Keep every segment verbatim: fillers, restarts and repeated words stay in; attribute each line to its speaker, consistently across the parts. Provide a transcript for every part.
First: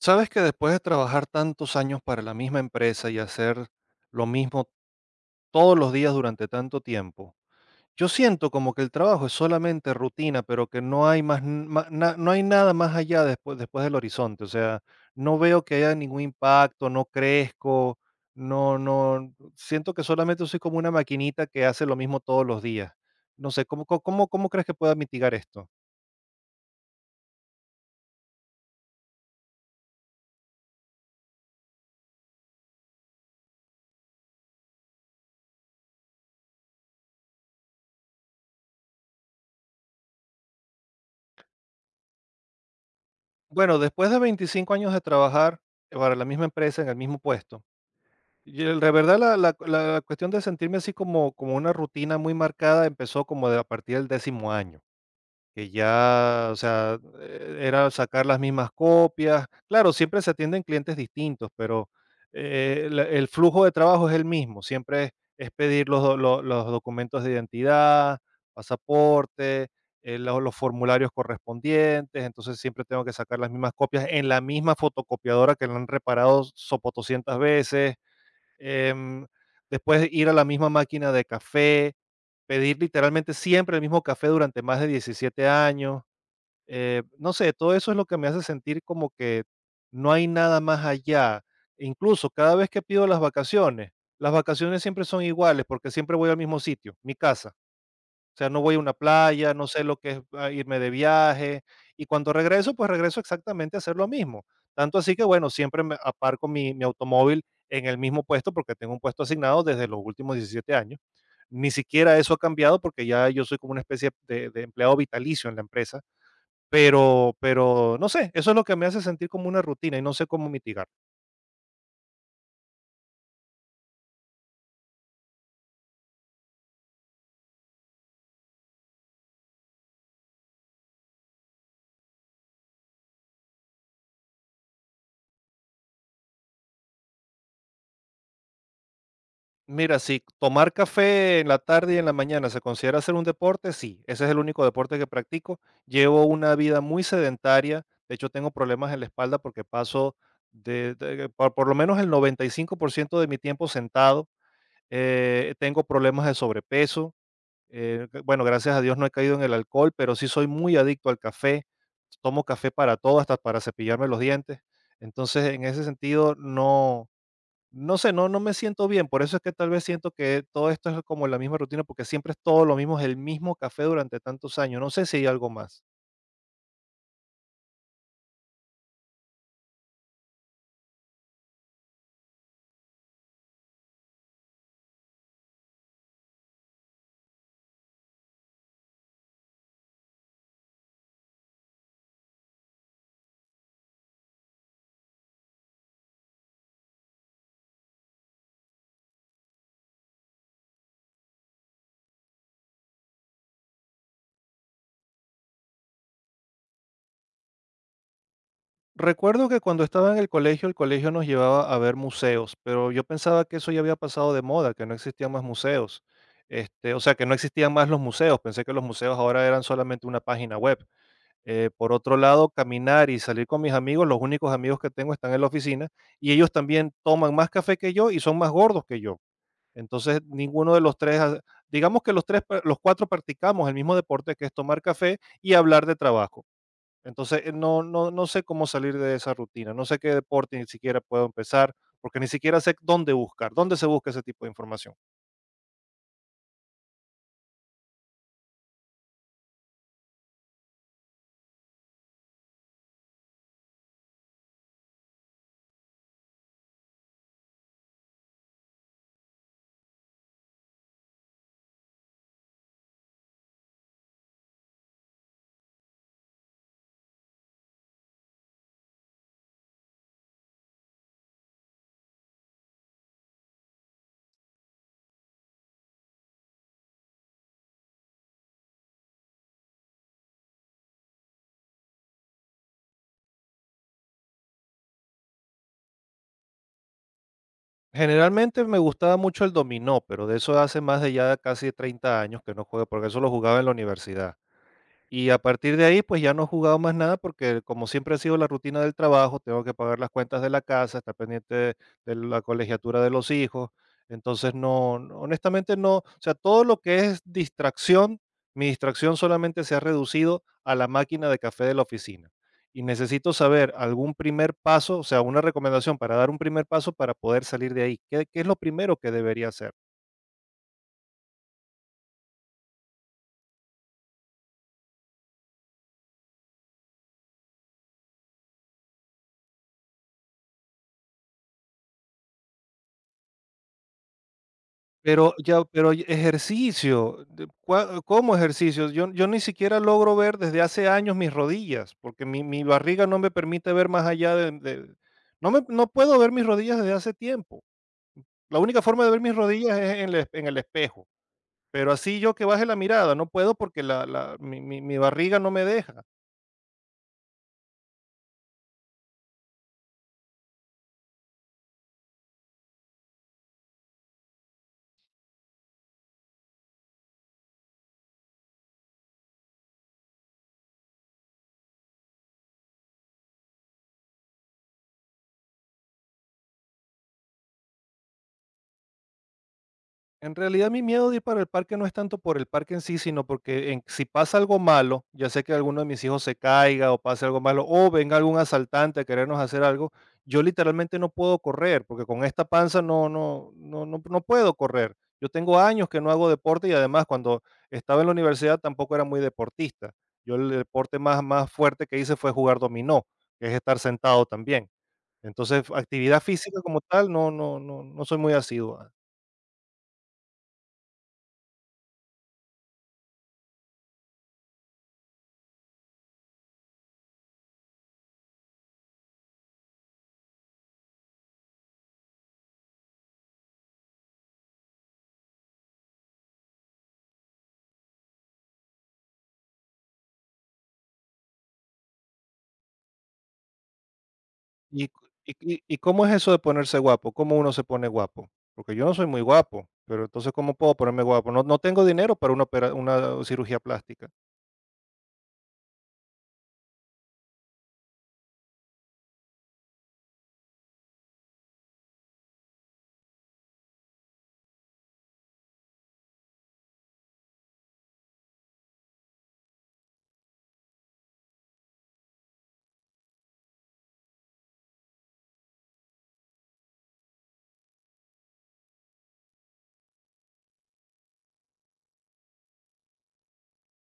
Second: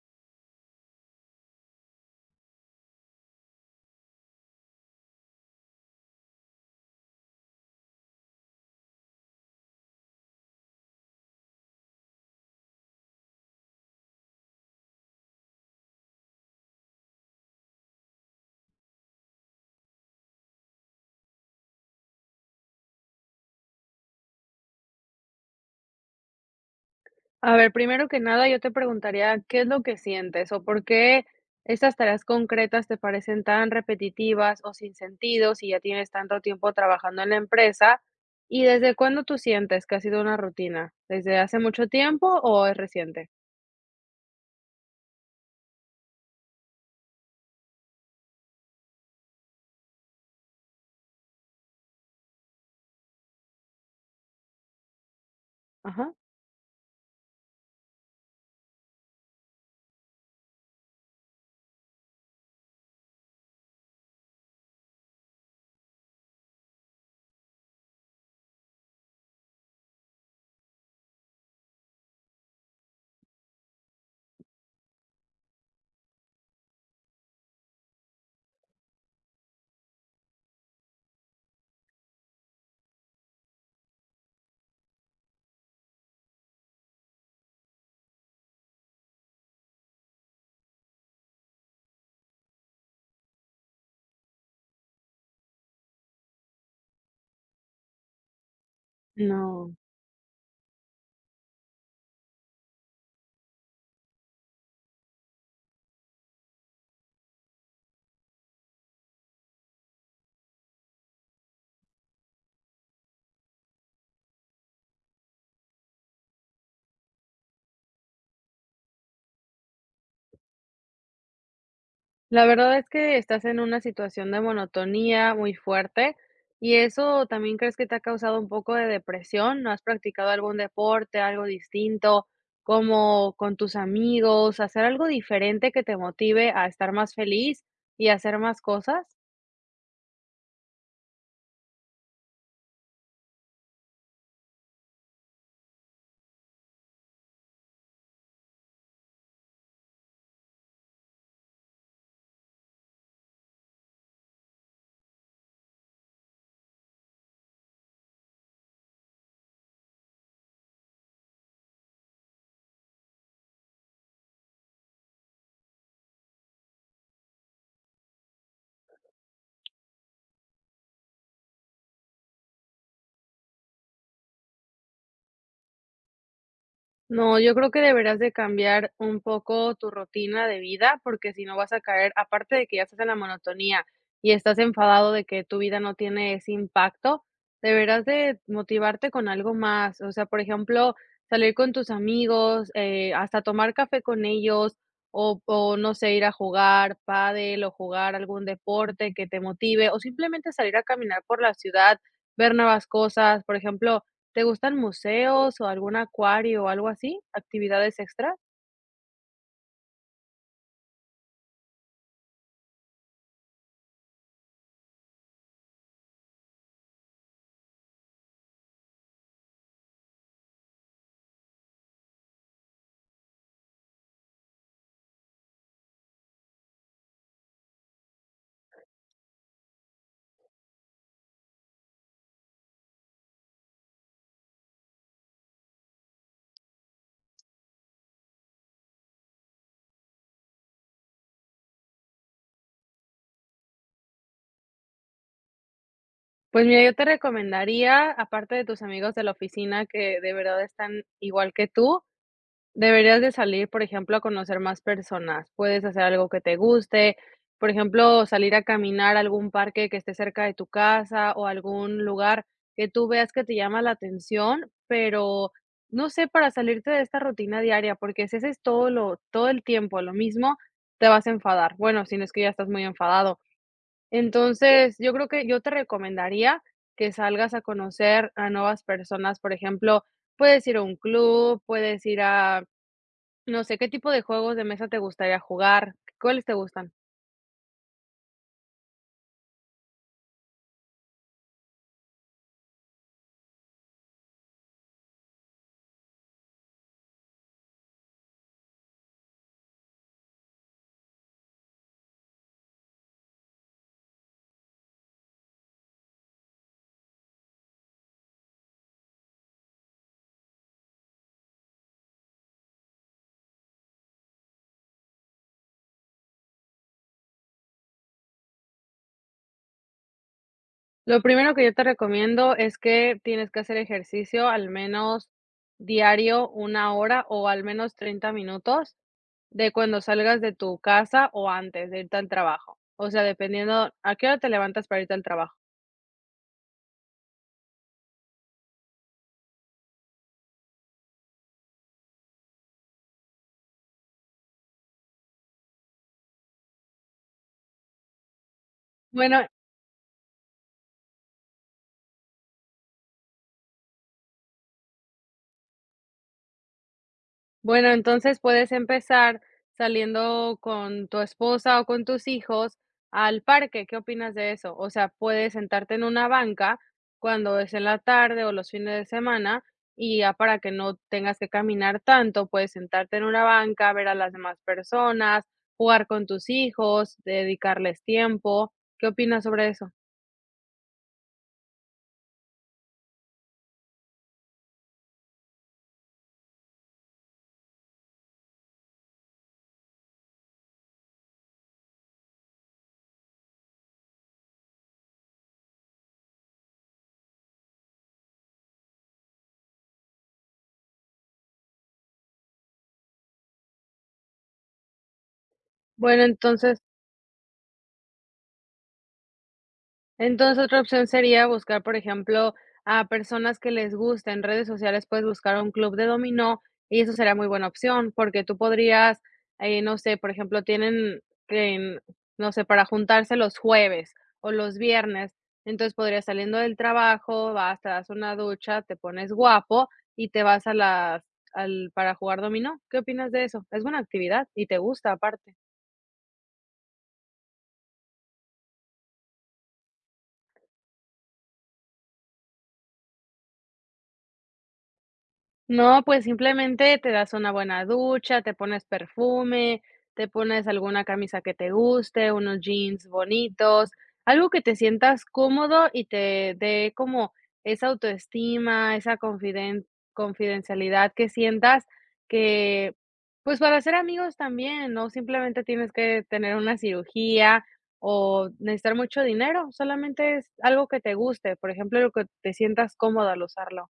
Speaker 1: Sabes que después de trabajar tantos años para la misma empresa y hacer lo mismo todos los días durante tanto tiempo, yo siento como que el trabajo es solamente rutina, pero que no hay más, n- ma- na- no hay nada más allá después, después del horizonte. O sea, no veo que haya ningún impacto, no crezco, no, no, siento que solamente soy como una maquinita que hace lo mismo todos los días. No sé, ¿cómo, cómo, cómo cómo crees que pueda mitigar esto?
Speaker 2: A ver, primero que nada, yo te preguntaría, ¿qué es lo que sientes o por qué estas tareas concretas te parecen tan repetitivas o sin sentido si ya tienes tanto tiempo trabajando en la empresa? ¿Y desde cuándo tú sientes que ha sido una rutina? ¿Desde hace mucho tiempo o es reciente?
Speaker 1: Bueno, después de veinticinco años de trabajar para la misma empresa en el mismo puesto, y el de verdad la la la cuestión de sentirme así como como una rutina muy marcada empezó como de a partir del décimo año, que
Speaker 2: Ajá.
Speaker 1: ya, o sea, eh, era sacar las mismas copias. Claro, siempre se atienden clientes distintos, pero, eh, la el flujo de trabajo es el mismo, siempre es es pedir los do lo los documentos de identidad, pasaporte, eh, lo los formularios correspondientes, entonces siempre tengo que sacar las mismas copias en la misma fotocopiadora que la han reparado sopotoscientas veces. Em, Después ir a la misma máquina de café, pedir literalmente siempre el mismo café durante más de diecisiete años. Eh, no sé, todo eso es lo que me hace sentir como que no hay nada más allá. E incluso cada vez que pido las vacaciones, las vacaciones siempre son iguales porque siempre voy al mismo sitio, mi casa. O sea, no voy a una playa, no
Speaker 2: No.
Speaker 1: sé lo que es, ah, irme de viaje, y cuando regreso, pues regreso exactamente a hacer lo mismo. Tanto así que, bueno, siempre me aparco mi mi automóvil en el mismo puesto, porque tengo un puesto asignado desde los últimos diecisiete años. Ni siquiera eso ha cambiado, porque ya yo soy como una especie de de empleado vitalicio en la empresa, pero pero no sé, eso es lo que me hace sentir como una rutina y no sé cómo mitigar.
Speaker 2: La verdad es que estás en una situación de monotonía muy fuerte y eso también crees que te ha causado un poco de depresión. ¿No has practicado algún deporte, algo distinto, como con tus amigos, hacer algo diferente que te motive a estar más feliz y hacer más cosas?
Speaker 1: Mira, si tomar café en la tarde y en la mañana se considera hacer un deporte, sí, ese es el único deporte que practico. Llevo una vida muy sedentaria, de hecho tengo problemas en la espalda porque paso de, de- por, por lo menos el noventa y cinco por ciento de mi tiempo sentado. Eh, tengo problemas de sobrepeso. Eh, g- bueno, gracias a Dios no he caído en el alcohol, pero sí soy muy adicto al café. Tomo café para todo, hasta para cepillarme los dientes. Entonces, en ese sentido, no, no sé, no, no me siento bien, por eso es que tal vez siento que todo esto es como la misma rutina, porque siempre es todo lo mismo, es el mismo café durante tantos años, no sé si hay algo más.
Speaker 2: No, yo creo que deberás de cambiar un poco tu rutina de vida, porque si no vas a caer, aparte de que ya estás en la monotonía y estás enfadado de que tu vida no tiene ese impacto, deberás de motivarte con algo más. O sea, por ejemplo, salir con tus amigos, eh, hasta tomar café con ellos, o, o no sé, ir a jugar pádel o jugar algún deporte que te motive, o simplemente salir a caminar por la ciudad, ver nuevas cosas. Por ejemplo, ¿te gustan museos o algún acuario o algo así? ¿Actividades extra?
Speaker 1: Recuerdo que cuando estaba en el colegio, el colegio nos llevaba a ver museos, pero yo pensaba que eso ya había pasado de moda, que no existían más museos. Este, o sea, que no existían más los museos, pensé que los museos ahora eran solamente una página web. Eh, por otro lado, caminar y salir con mis amigos, los únicos amigos que tengo están en la oficina y ellos también toman más café que yo y son más gordos que yo. Entonces, ninguno de los tres, ha- digamos que los tres, pa- los cuatro practicamos el mismo deporte, que es tomar café y hablar de trabajo. Entonces, eh, no, no, no sé cómo salir de esa rutina, no sé qué deporte ni siquiera puedo empezar, porque ni siquiera sé dónde buscar, dónde se busca ese tipo de información.
Speaker 2: Pues mira, yo te recomendaría, aparte de tus amigos de la oficina que de verdad están igual que tú, deberías de salir, por ejemplo, a conocer más personas. Puedes hacer algo que te guste, por ejemplo, salir a caminar a algún parque que esté cerca de tu casa o algún lugar que tú veas que te llama la atención, pero no sé, para salirte de esta rutina diaria, porque si haces todo lo todo el tiempo lo mismo, te vas a enfadar. Bueno, si no es que ya estás muy enfadado. Entonces, yo creo que yo te recomendaría que salgas a conocer a nuevas personas, por ejemplo, puedes ir a un club, puedes ir a no sé, ¿qué tipo de juegos de mesa te gustaría jugar? ¿Cuáles te gustan?
Speaker 1: Generalmente me gustaba mucho el dominó, pero de eso hace más de ya casi treinta años que no juego, porque eso lo jugaba en la universidad. Y a partir de ahí, pues ya no he jugado más nada porque como siempre ha sido la rutina del trabajo, tengo que pagar las cuentas de la casa, estar pendiente de de la colegiatura de los hijos. Entonces, no, no, honestamente no, o sea, todo lo que es distracción, mi distracción solamente se ha reducido a la máquina de café de la oficina. Y necesito saber algún primer paso, o sea, una recomendación para dar un primer paso para poder salir de ahí. ¿Qué, qué es lo primero que debería hacer?
Speaker 2: Lo primero que yo te recomiendo es que tienes que hacer ejercicio al menos diario una hora o al menos treinta minutos de cuando salgas de tu casa o antes de irte al trabajo. O sea, dependiendo a qué hora te levantas para irte al
Speaker 1: Pero
Speaker 2: trabajo.
Speaker 1: ya, pero y- ejercicio, de cua ¿cómo ejercicio? Yo yo ni siquiera logro ver desde hace años mis rodillas, porque mi mi barriga no me permite ver más allá de de no me no puedo ver mis rodillas desde hace tiempo. La única forma de ver mis
Speaker 2: Bueno,
Speaker 1: rodillas es en el es- en el espejo, pero así yo que baje la mirada, no puedo porque la la mi mi mi barriga no me deja.
Speaker 2: Bueno, entonces puedes empezar saliendo con tu esposa o con tus hijos al parque, ¿qué opinas de eso? O sea, puedes sentarte en una banca cuando es en la tarde o los fines de semana y ya para que no tengas que caminar tanto, puedes sentarte en una banca, ver a las demás personas, jugar con tus hijos, dedicarles tiempo. ¿Qué opinas sobre eso?
Speaker 1: En realidad, mi miedo de ir para el parque no es tanto por el parque en sí, sino porque en- si pasa algo malo, ya sea que alguno de mis hijos se caiga o pase algo malo, o venga algún asaltante a querernos hacer algo, yo literalmente no puedo correr, porque con esta panza no, no, no, no, no puedo correr. Yo tengo años que no hago deporte y además cuando estaba en la universidad tampoco era muy deportista. Yo el deporte más, más fuerte que hice fue jugar dominó, que es estar sentado también. Entonces, actividad
Speaker 2: Bueno,
Speaker 1: física
Speaker 2: entonces
Speaker 1: como tal, no, no, no, no soy muy asiduo.
Speaker 2: Entonces, otra opción sería buscar, por ejemplo, a personas que les guste. En redes sociales puedes buscar un club de dominó y eso sería muy buena opción, porque tú podrías, eh, no sé, por ejemplo, tienen que, en- no sé, para juntarse los jueves o los viernes. Entonces podrías saliendo del trabajo, vas, te das una ducha, te pones guapo y te vas a las, al, para jugar dominó. ¿Qué opinas de eso? Es buena actividad y te
Speaker 1: ¿Y, cu-
Speaker 2: gusta aparte.
Speaker 1: y, y- y cómo es eso de ponerse guapo? ¿Cómo uno se pone guapo? Porque yo no soy muy guapo, pero entonces ¿cómo puedo ponerme guapo? No, no tengo dinero para una, opera- una cirugía plástica.
Speaker 2: No, pues simplemente te das una buena ducha, te pones perfume, te pones alguna camisa que te guste, unos jeans bonitos, algo que te sientas cómodo y te dé como esa autoestima, esa confiden confidencialidad que sientas que, pues para ser amigos también, no simplemente tienes que tener una cirugía o necesitar mucho dinero, solamente es algo que te guste, por ejemplo, lo que te sientas cómodo al usarlo.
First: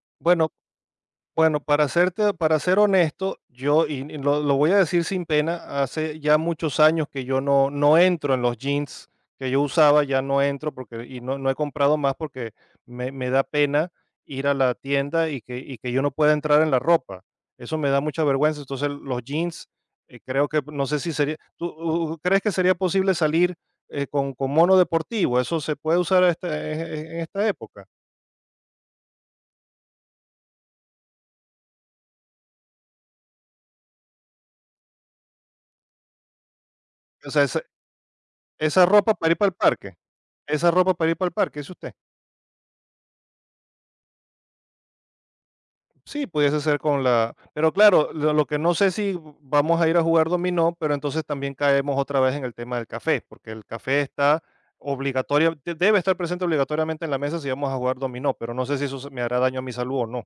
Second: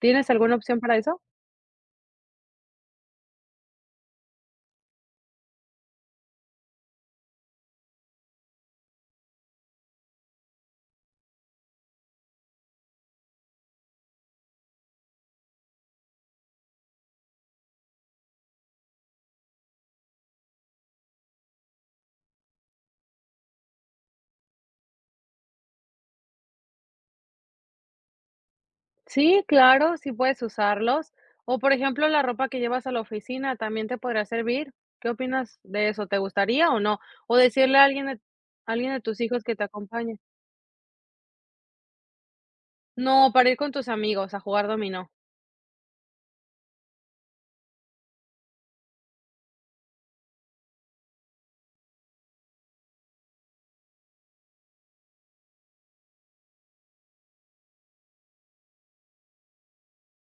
Speaker 2: ¿Tienes
Speaker 1: Bueno,
Speaker 2: alguna opción para eso?
Speaker 1: Bueno, para serte, para ser honesto, yo, y y lo, lo voy a decir sin pena, hace ya muchos años que yo no, no entro en los jeans que yo usaba, ya no entro porque, y no, no he comprado más porque me, me da pena ir a la tienda y que, y que yo no pueda entrar en la ropa. Eso me da mucha vergüenza. Entonces, los jeans, eh, creo que, no sé si sería, ¿tú uh, crees que sería posible salir eh, con, con mono deportivo? ¿Eso se puede usar a esta- en en- en esta época?
Speaker 2: Sí, claro, sí puedes usarlos. O, por ejemplo, la ropa que llevas a la oficina también te podrá servir. ¿Qué opinas de eso? ¿Te gustaría o no?
Speaker 1: O
Speaker 2: O
Speaker 1: sea, esa,
Speaker 2: decirle a alguien de a
Speaker 1: esa
Speaker 2: alguien de
Speaker 1: ropa
Speaker 2: tus
Speaker 1: para ir
Speaker 2: hijos
Speaker 1: para
Speaker 2: que
Speaker 1: el
Speaker 2: te
Speaker 1: parque.
Speaker 2: acompañe.
Speaker 1: Esa ropa para ir para el parque, dice usted.
Speaker 2: No, para ir con tus amigos a jugar dominó.
Speaker 1: Sí, pudiese ser con la, pero claro, lo lo que no sé si vamos a ir a jugar dominó, pero entonces también caemos otra vez en el tema del café, porque el café está obligatoria de- debe estar presente obligatoriamente en la mesa si vamos a jugar dominó, pero no sé si eso se- me hará daño a mi salud o no.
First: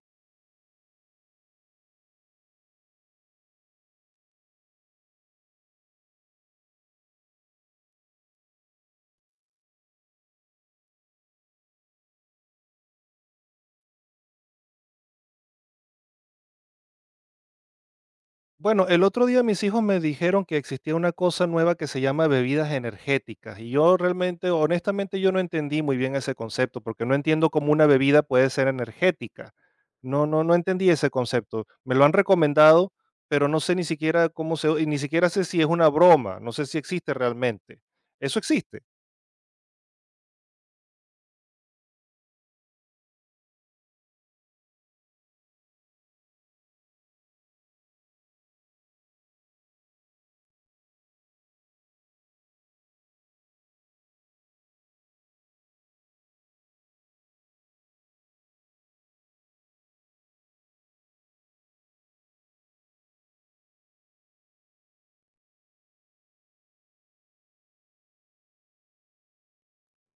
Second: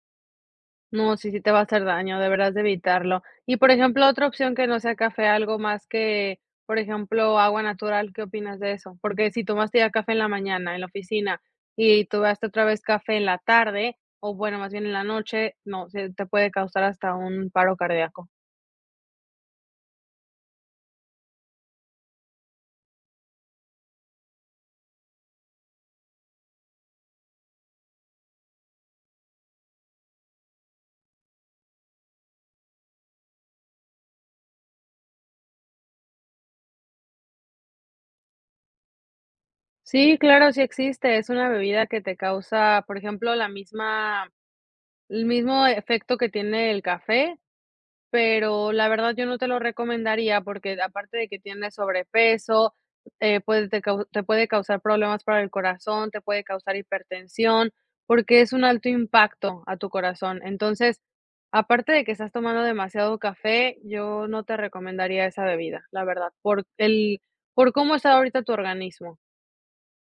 Speaker 2: No, sí, sí te va a hacer daño, deberás de evitarlo. Y, por ejemplo, otra opción que no sea café, algo más que, por ejemplo, agua natural, ¿qué opinas de eso? Porque si tomaste ya café en la mañana, en la oficina, y tomaste otra vez café en la tarde, o bueno, más bien en la noche, no, se te puede causar hasta un paro cardíaco.
Speaker 1: Bueno, el otro día mis hijos me dijeron que existía una cosa nueva que se llama bebidas energéticas y yo realmente, honestamente, yo no entendí muy bien ese concepto porque no entiendo cómo una bebida puede ser energética. No, no, no entendí ese concepto. Me lo han recomendado, pero no sé ni siquiera cómo se, y ni siquiera sé si es una broma, no sé si existe realmente. ¿Eso existe?
Speaker 2: Sí, claro, sí existe. Es una bebida que te causa, por ejemplo, la misma, el mismo efecto que tiene el café. Pero la verdad yo no te lo recomendaría porque aparte de que tienes sobrepeso, eh, puede te cau te puede causar problemas para el corazón, te puede causar hipertensión, porque es un alto impacto a tu corazón. Entonces, aparte de que estás tomando demasiado café, yo no te recomendaría esa bebida, la verdad, por el por cómo está ahorita tu organismo.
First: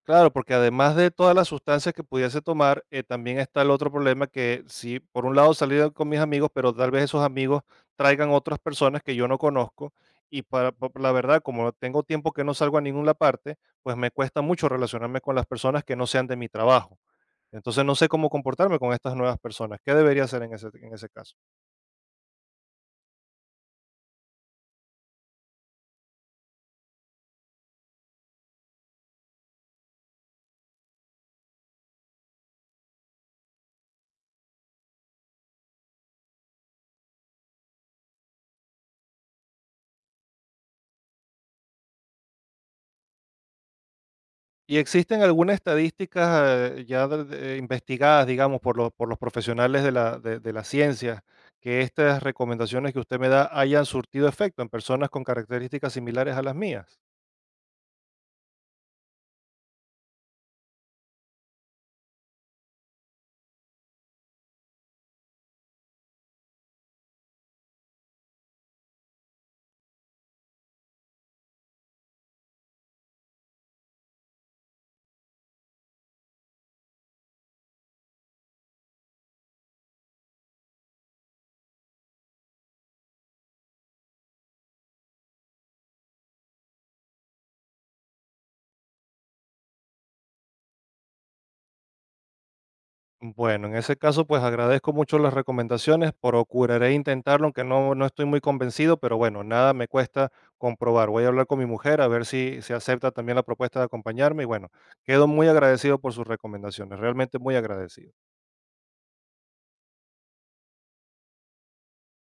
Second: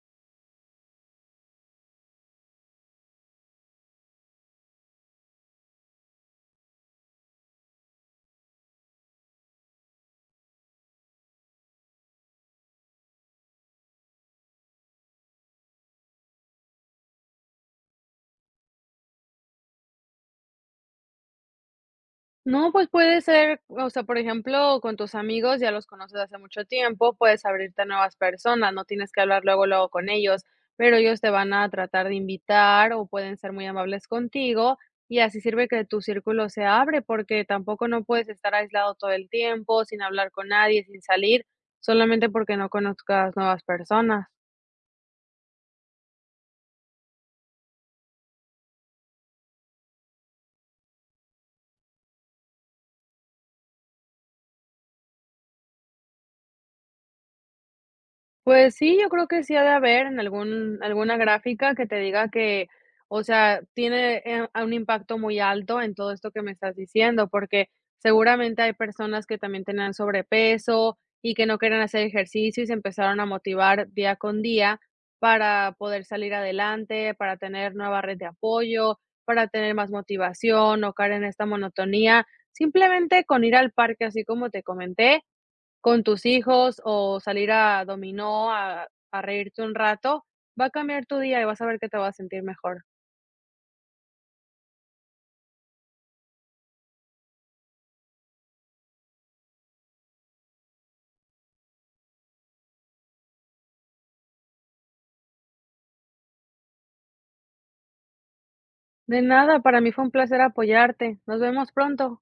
Speaker 1: Claro, porque además de todas las sustancias que pudiese tomar, eh, también está el otro problema, que si por un lado salir con mis amigos, pero tal vez esos amigos traigan otras personas que yo no conozco y para, pa- la verdad, como tengo tiempo que no salgo a ninguna parte, pues me cuesta mucho relacionarme con las personas que no sean de mi trabajo. Entonces no sé cómo comportarme con estas nuevas personas. ¿Qué debería hacer en ese, en ese caso?
Speaker 2: No, pues puede ser, o sea, por ejemplo, con tus amigos ya los conoces hace mucho tiempo, puedes abrirte a nuevas personas, no tienes que hablar luego, luego con ellos, pero ellos te van a tratar de invitar o pueden ser muy amables contigo y así sirve que tu círculo se abre porque tampoco no puedes estar aislado todo el tiempo, sin hablar con nadie, sin salir, solamente porque no conozcas nuevas personas.
Speaker 1: ¿Y existen algunas estadísticas, eh, ya de- de- investigadas, digamos, por, lo- por los profesionales de la, de, de la ciencia, que estas recomendaciones que usted me da hayan surtido efecto en personas con características similares a las mías?
Speaker 2: Pues sí, yo creo que sí ha de haber en algún alguna gráfica que te diga que, o sea, tiene, eh, un impacto muy alto en todo esto que me estás diciendo, porque seguramente hay personas que también tenían sobrepeso y que no querían hacer ejercicio y se empezaron a motivar día con día para poder salir adelante, para tener nueva red de apoyo, para tener más motivación, no caer en esta monotonía. Simplemente con ir al parque, así como te comenté, con tus hijos o salir a dominó, a a reírte un rato, va a cambiar tu día y vas a ver que te vas a sentir mejor.
Speaker 1: Bueno, en ese caso, pues agradezco mucho las recomendaciones, procuraré intentarlo, aunque no, no estoy muy convencido, pero bueno, nada me cuesta comprobar. Voy a hablar con mi mujer a ver si se acepta también la propuesta de acompañarme y bueno, quedo muy agradecido por sus recomendaciones, realmente muy agradecido.
Speaker 2: De nada, para mí fue un placer apoyarte. Nos vemos pronto.